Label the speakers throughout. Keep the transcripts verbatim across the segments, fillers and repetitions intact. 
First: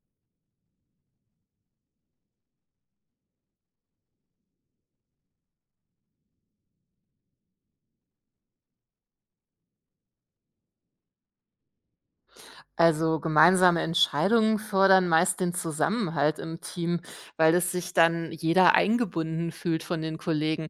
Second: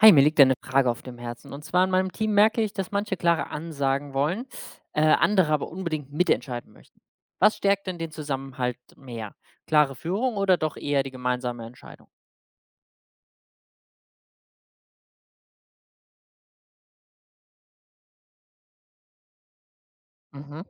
Speaker 1: Hi, mir liegt eine Frage auf dem Herzen. Und zwar in meinem Team merke ich, dass manche klare Ansagen wollen, äh, andere aber unbedingt mitentscheiden möchten. Was stärkt denn den Zusammenhalt mehr? Klare Führung oder doch eher die gemeinsame Entscheidung?
Speaker 2: Also gemeinsame Entscheidungen fördern meist den Zusammenhalt im Team, weil es sich dann jeder eingebunden fühlt von den
Speaker 1: Mhm,
Speaker 2: Kollegen.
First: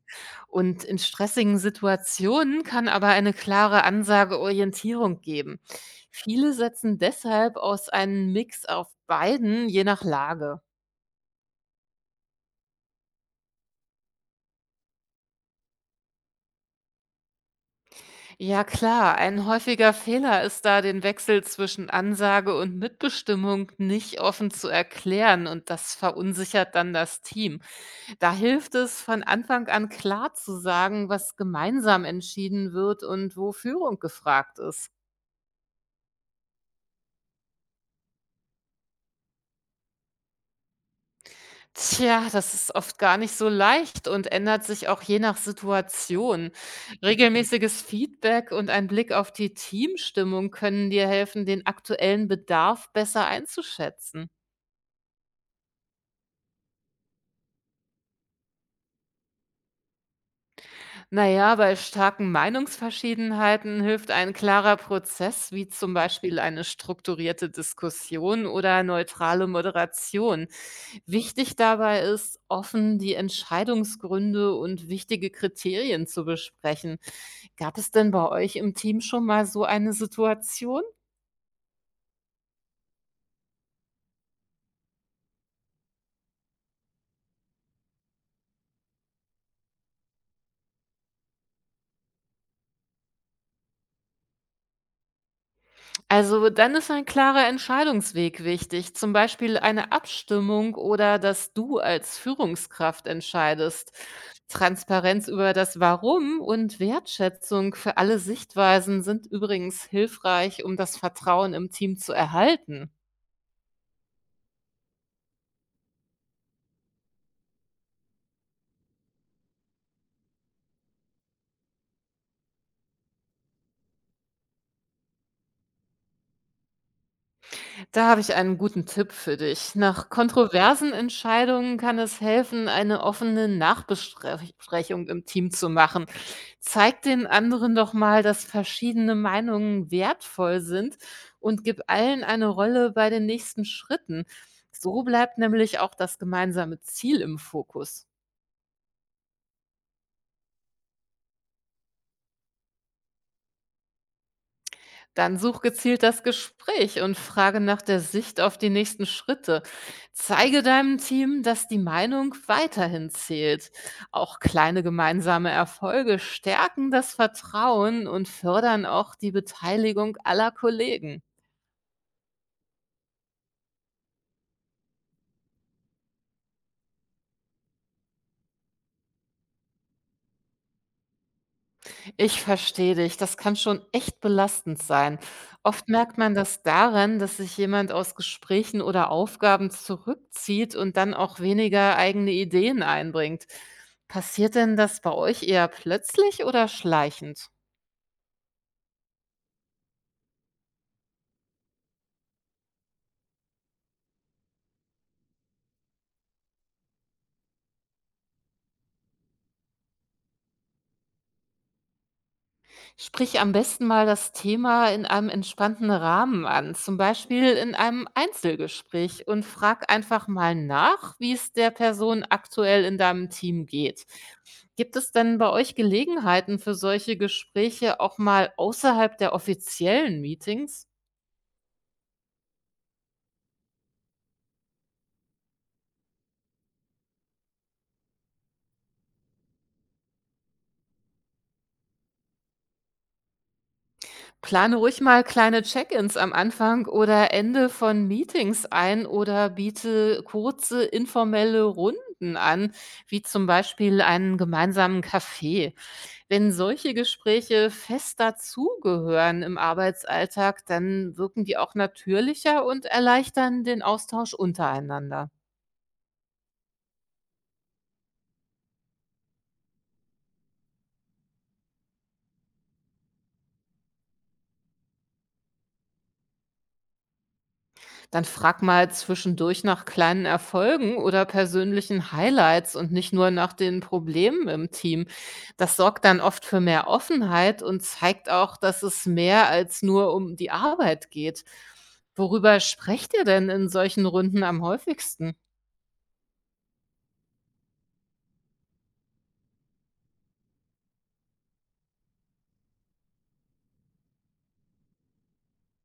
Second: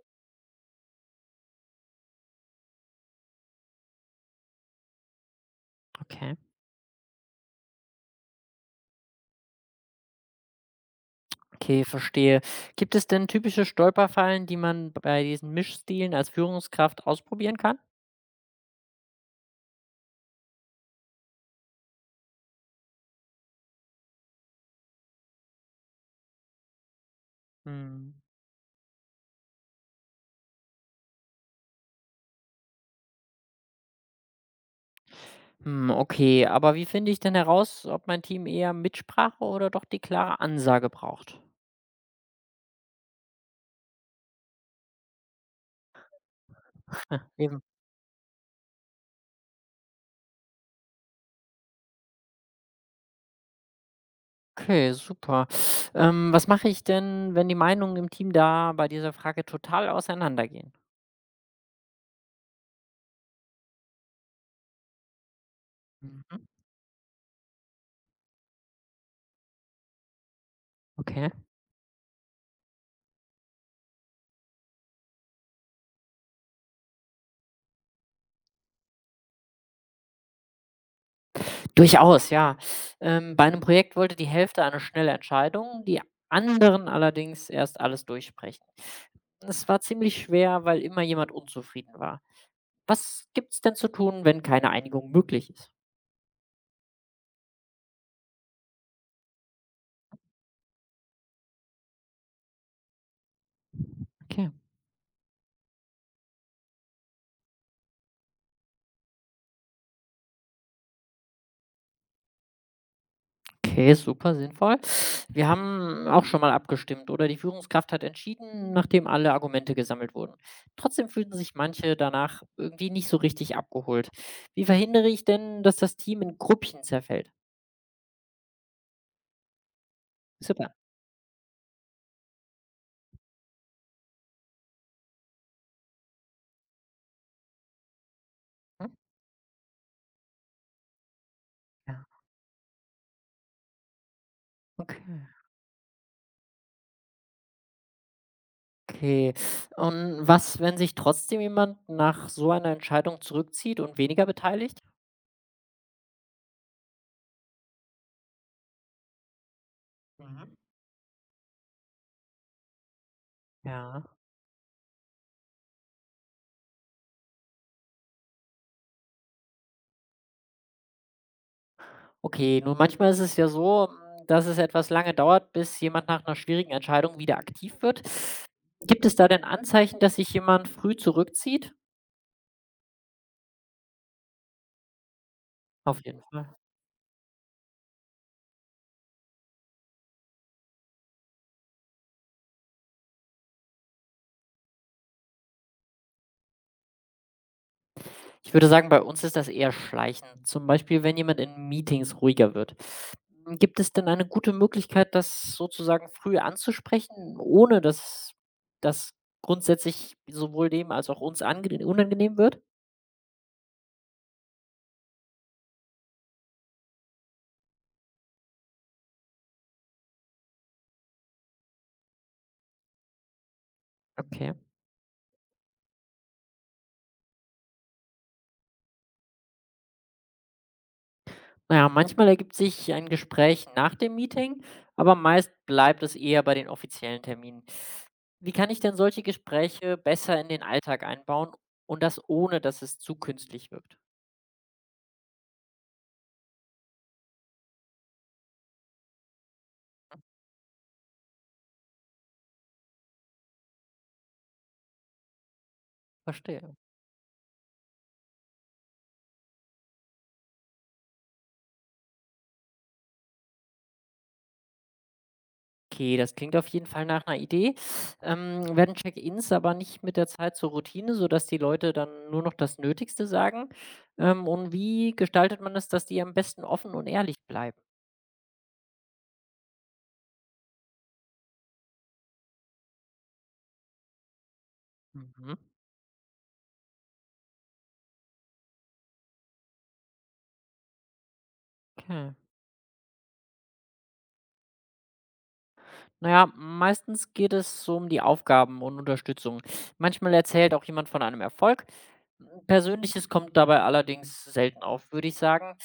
Speaker 2: Und in stressigen Situationen kann aber eine klare Ansage Orientierung geben.
Speaker 1: okay.
Speaker 2: Viele setzen deshalb aus einem Mix auf beiden, je nach Lage.
Speaker 1: Okay, verstehe. Gibt es denn typische Stolperfallen, die man bei diesen Mischstilen als Führungskraft ausprobieren kann?
Speaker 2: Ja klar, ein häufiger Fehler ist da, den Wechsel zwischen Ansage und Mitbestimmung nicht offen zu erklären und das verunsichert dann das Team.
Speaker 1: Mhm.
Speaker 2: Da hilft es, von Anfang an klar zu sagen, was gemeinsam entschieden wird und wo Führung gefragt ist.
Speaker 1: Hm, okay, aber wie finde ich denn heraus, ob mein Team eher Mitsprache oder doch die klare Ansage braucht?
Speaker 2: Tja, das ist oft gar nicht so leicht und ändert sich auch je nach Situation.
Speaker 1: Eben.
Speaker 2: Regelmäßiges Feedback und ein Blick auf die Teamstimmung können dir helfen, den aktuellen Bedarf besser einzuschätzen.
Speaker 1: Okay, super. Ähm, was mache ich denn, wenn die Meinungen im Team da bei dieser Frage total auseinandergehen?
Speaker 2: Naja, bei starken Meinungsverschiedenheiten hilft ein klarer Prozess, wie zum Beispiel
Speaker 1: Mhm,
Speaker 2: eine strukturierte Diskussion oder neutrale Moderation.
Speaker 1: okay.
Speaker 2: Wichtig dabei ist, offen die Entscheidungsgründe und wichtige Kriterien zu besprechen. Gab es denn bei euch im Team schon mal so eine Situation?
Speaker 1: Durchaus, ja. Ähm, bei einem Projekt wollte die Hälfte eine schnelle Entscheidung, die anderen allerdings erst alles durchsprechen. Es war ziemlich schwer, weil immer jemand unzufrieden war. Was gibt's denn zu tun, wenn keine Einigung möglich ist?
Speaker 2: Also dann ist ein klarer Entscheidungsweg wichtig, zum Beispiel eine Abstimmung oder dass du als Führungskraft entscheidest.
Speaker 1: Okay.
Speaker 2: Transparenz über das Warum und Wertschätzung für alle Sichtweisen sind übrigens hilfreich, um das Vertrauen im Team zu erhalten.
Speaker 1: Okay, super sinnvoll. Wir haben auch schon mal abgestimmt oder die Führungskraft hat entschieden, nachdem alle Argumente gesammelt wurden. Trotzdem fühlten sich manche danach irgendwie nicht so richtig abgeholt. Wie verhindere ich denn, dass das Team in Gruppchen zerfällt?
Speaker 2: Da habe ich einen guten Tipp für dich. Nach
Speaker 1: Super.
Speaker 2: kontroversen Entscheidungen kann es helfen, eine offene Nachbesprechung im Team zu machen. Zeig den anderen doch mal, dass
Speaker 1: Hm?
Speaker 2: verschiedene Meinungen wertvoll sind und gib
Speaker 1: Ja,
Speaker 2: allen eine Rolle bei den nächsten Schritten.
Speaker 1: okay.
Speaker 2: So bleibt nämlich auch das gemeinsame Ziel im Fokus.
Speaker 1: Okay. Und was, wenn sich trotzdem jemand nach so einer Entscheidung zurückzieht und weniger beteiligt?
Speaker 2: Dann such gezielt das Gespräch und frage nach der Sicht auf die nächsten Schritte.
Speaker 1: Mhm.
Speaker 2: Zeige deinem Team, dass die Meinung weiterhin zählt.
Speaker 1: Ja.
Speaker 2: Auch kleine gemeinsame Erfolge stärken das Vertrauen und fördern auch die Beteiligung aller Kollegen.
Speaker 1: Okay, nun manchmal ist es ja so, hm, dass es etwas lange dauert, bis jemand nach einer schwierigen Entscheidung wieder aktiv wird. Gibt es da denn Anzeichen, dass sich jemand früh zurückzieht?
Speaker 2: Ich verstehe dich. Das kann schon echt belastend sein. Oft
Speaker 1: Auf
Speaker 2: merkt
Speaker 1: jeden
Speaker 2: man
Speaker 1: Fall.
Speaker 2: das daran, dass sich jemand aus Gesprächen oder Aufgaben zurückzieht und dann auch weniger eigene Ideen einbringt. Passiert denn das bei euch eher plötzlich oder schleichend?
Speaker 1: Ich würde sagen, bei uns ist das eher schleichend, zum Beispiel, wenn jemand in Meetings ruhiger wird. Hm, gibt es denn eine gute Möglichkeit, das sozusagen früh anzusprechen, ohne dass das grundsätzlich sowohl dem als auch uns angene unangenehm wird?
Speaker 2: Sprich am besten mal das Thema in einem entspannten Rahmen an, zum Beispiel in einem Einzelgespräch und frag einfach mal nach, wie es der Person aktuell in deinem Team geht.
Speaker 1: Okay.
Speaker 2: Gibt es denn bei euch Gelegenheiten für solche Gespräche auch mal außerhalb der offiziellen Meetings?
Speaker 1: Na ja, manchmal ergibt sich ein Gespräch nach dem Meeting, aber meist bleibt es eher bei den offiziellen Terminen. Wie kann ich denn solche Gespräche besser in den Alltag einbauen und das ohne, dass es zu künstlich wirkt?
Speaker 2: Plane ruhig mal kleine Check-ins am Anfang oder Ende von Meetings ein oder biete kurze informelle Runden an, wie zum Beispiel einen gemeinsamen Kaffee. Wenn
Speaker 1: Verstehe.
Speaker 2: solche Gespräche fest dazugehören im Arbeitsalltag, dann wirken die auch natürlicher und erleichtern den Austausch untereinander.
Speaker 1: Okay, das klingt auf jeden Fall nach einer Idee. Ähm, werden Check-ins aber nicht mit der Zeit zur Routine, sodass die Leute dann nur noch das Nötigste sagen? Ähm, und wie gestaltet man es, dass die am besten offen und ehrlich bleiben?
Speaker 2: Dann frag mal zwischendurch nach kleinen Erfolgen oder persönlichen Highlights und nicht nur nach den Problemen im Team.
Speaker 1: Mhm,
Speaker 2: Das sorgt dann oft für mehr Offenheit und zeigt auch, dass es mehr als nur um die Arbeit geht.
Speaker 1: okay.
Speaker 2: Worüber sprecht ihr denn in solchen Runden am häufigsten?
Speaker 1: Naja, meistens geht es so um die Aufgaben und Unterstützung. Manchmal erzählt auch jemand von einem Erfolg. Hm, Persönliches kommt dabei allerdings selten auf, würde ich sagen.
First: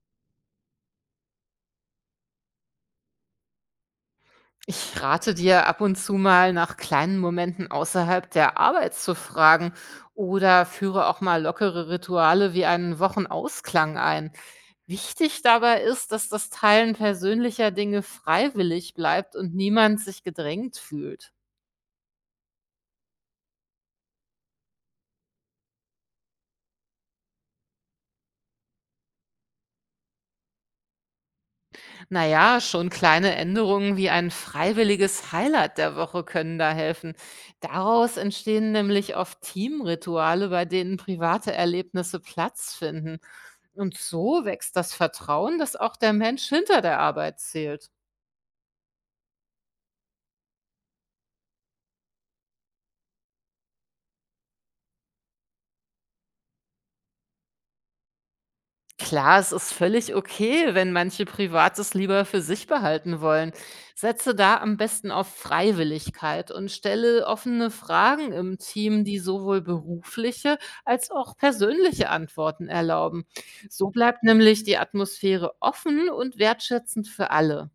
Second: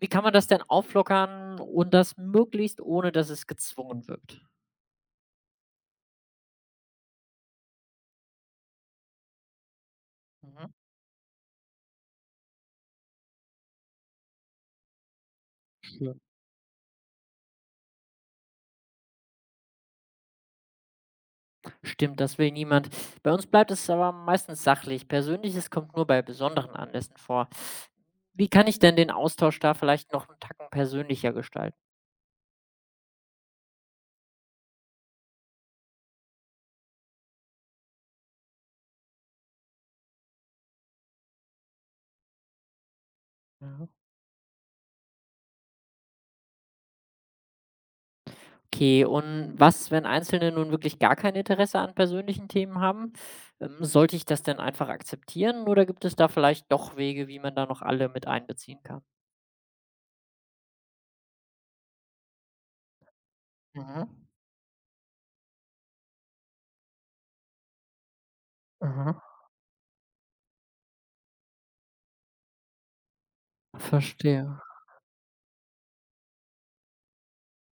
Speaker 1: Wie kann man das denn auflockern und das möglichst, ohne dass es gezwungen wirkt?
Speaker 2: Ich rate dir, ab und zu mal nach kleinen Momenten außerhalb der Arbeit zu fragen oder
Speaker 1: Mhm.
Speaker 2: führe auch mal lockere Rituale wie einen Wochenausklang ein. Wichtig dabei ist,
Speaker 1: Schön.
Speaker 2: dass das Teilen persönlicher Dinge freiwillig bleibt und niemand sich gedrängt fühlt.
Speaker 1: Stimmt, das will niemand. Bei uns bleibt es aber meistens sachlich. Persönliches kommt nur bei besonderen Anlässen vor. Wie kann ich denn den Austausch da vielleicht noch einen Tacken persönlicher gestalten?
Speaker 2: Na ja, schon kleine Änderungen wie ein freiwilliges Highlight der Woche können da helfen. Daraus entstehen nämlich oft Teamrituale, bei denen private Erlebnisse Platz finden.
Speaker 1: Ja.
Speaker 2: Und so wächst das Vertrauen, dass auch der Mensch hinter der Arbeit zählt.
Speaker 1: Okay, und was, wenn Einzelne nun wirklich gar kein Interesse an persönlichen Themen haben? Ähm, sollte ich das denn einfach akzeptieren oder gibt es da vielleicht doch Wege, wie man da noch alle mit einbeziehen kann?
Speaker 2: Klar, es ist völlig okay, wenn manche Privates lieber für sich behalten wollen.
Speaker 1: Mhm.
Speaker 2: Setze da am besten auf Freiwilligkeit und stelle offene Fragen im Team,
Speaker 1: Mhm.
Speaker 2: die sowohl berufliche als auch persönliche Antworten erlauben. So bleibt
Speaker 1: Verstehe.
Speaker 2: nämlich die Atmosphäre offen und wertschätzend für alle.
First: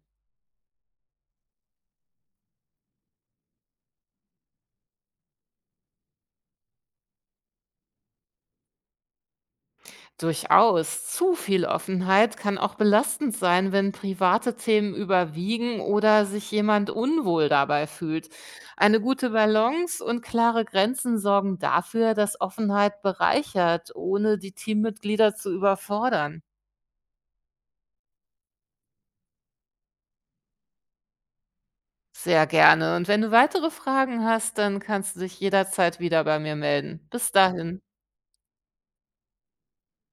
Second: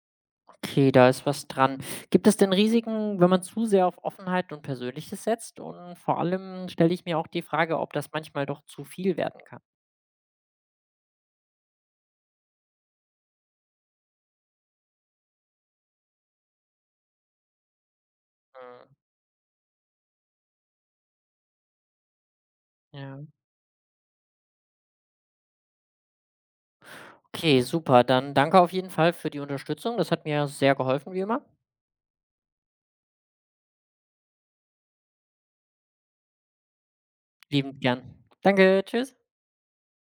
Speaker 1: Okay, da ist was dran. Gibt es denn Risiken, wenn man zu sehr auf Offenheit und Persönliches setzt? Und vor allem stelle ich mir auch die Frage, ob das manchmal doch zu viel werden kann.
Speaker 2: Durchaus. Zu viel Offenheit kann auch belastend sein, wenn private Themen überwiegen oder sich jemand unwohl dabei fühlt.
Speaker 1: Mhm.
Speaker 2: Eine gute Balance und klare Grenzen sorgen dafür, dass Offenheit
Speaker 1: Ja.
Speaker 2: bereichert, ohne die Teammitglieder zu überfordern.
Speaker 1: Okay, super. Dann danke auf jeden Fall für die Unterstützung. Das hat mir sehr geholfen, wie immer.
Speaker 2: Sehr gerne. Und wenn du weitere Fragen hast, dann kannst du dich jederzeit wieder bei mir melden. Bis dahin.
Speaker 1: Liebend gern. Danke, tschüss.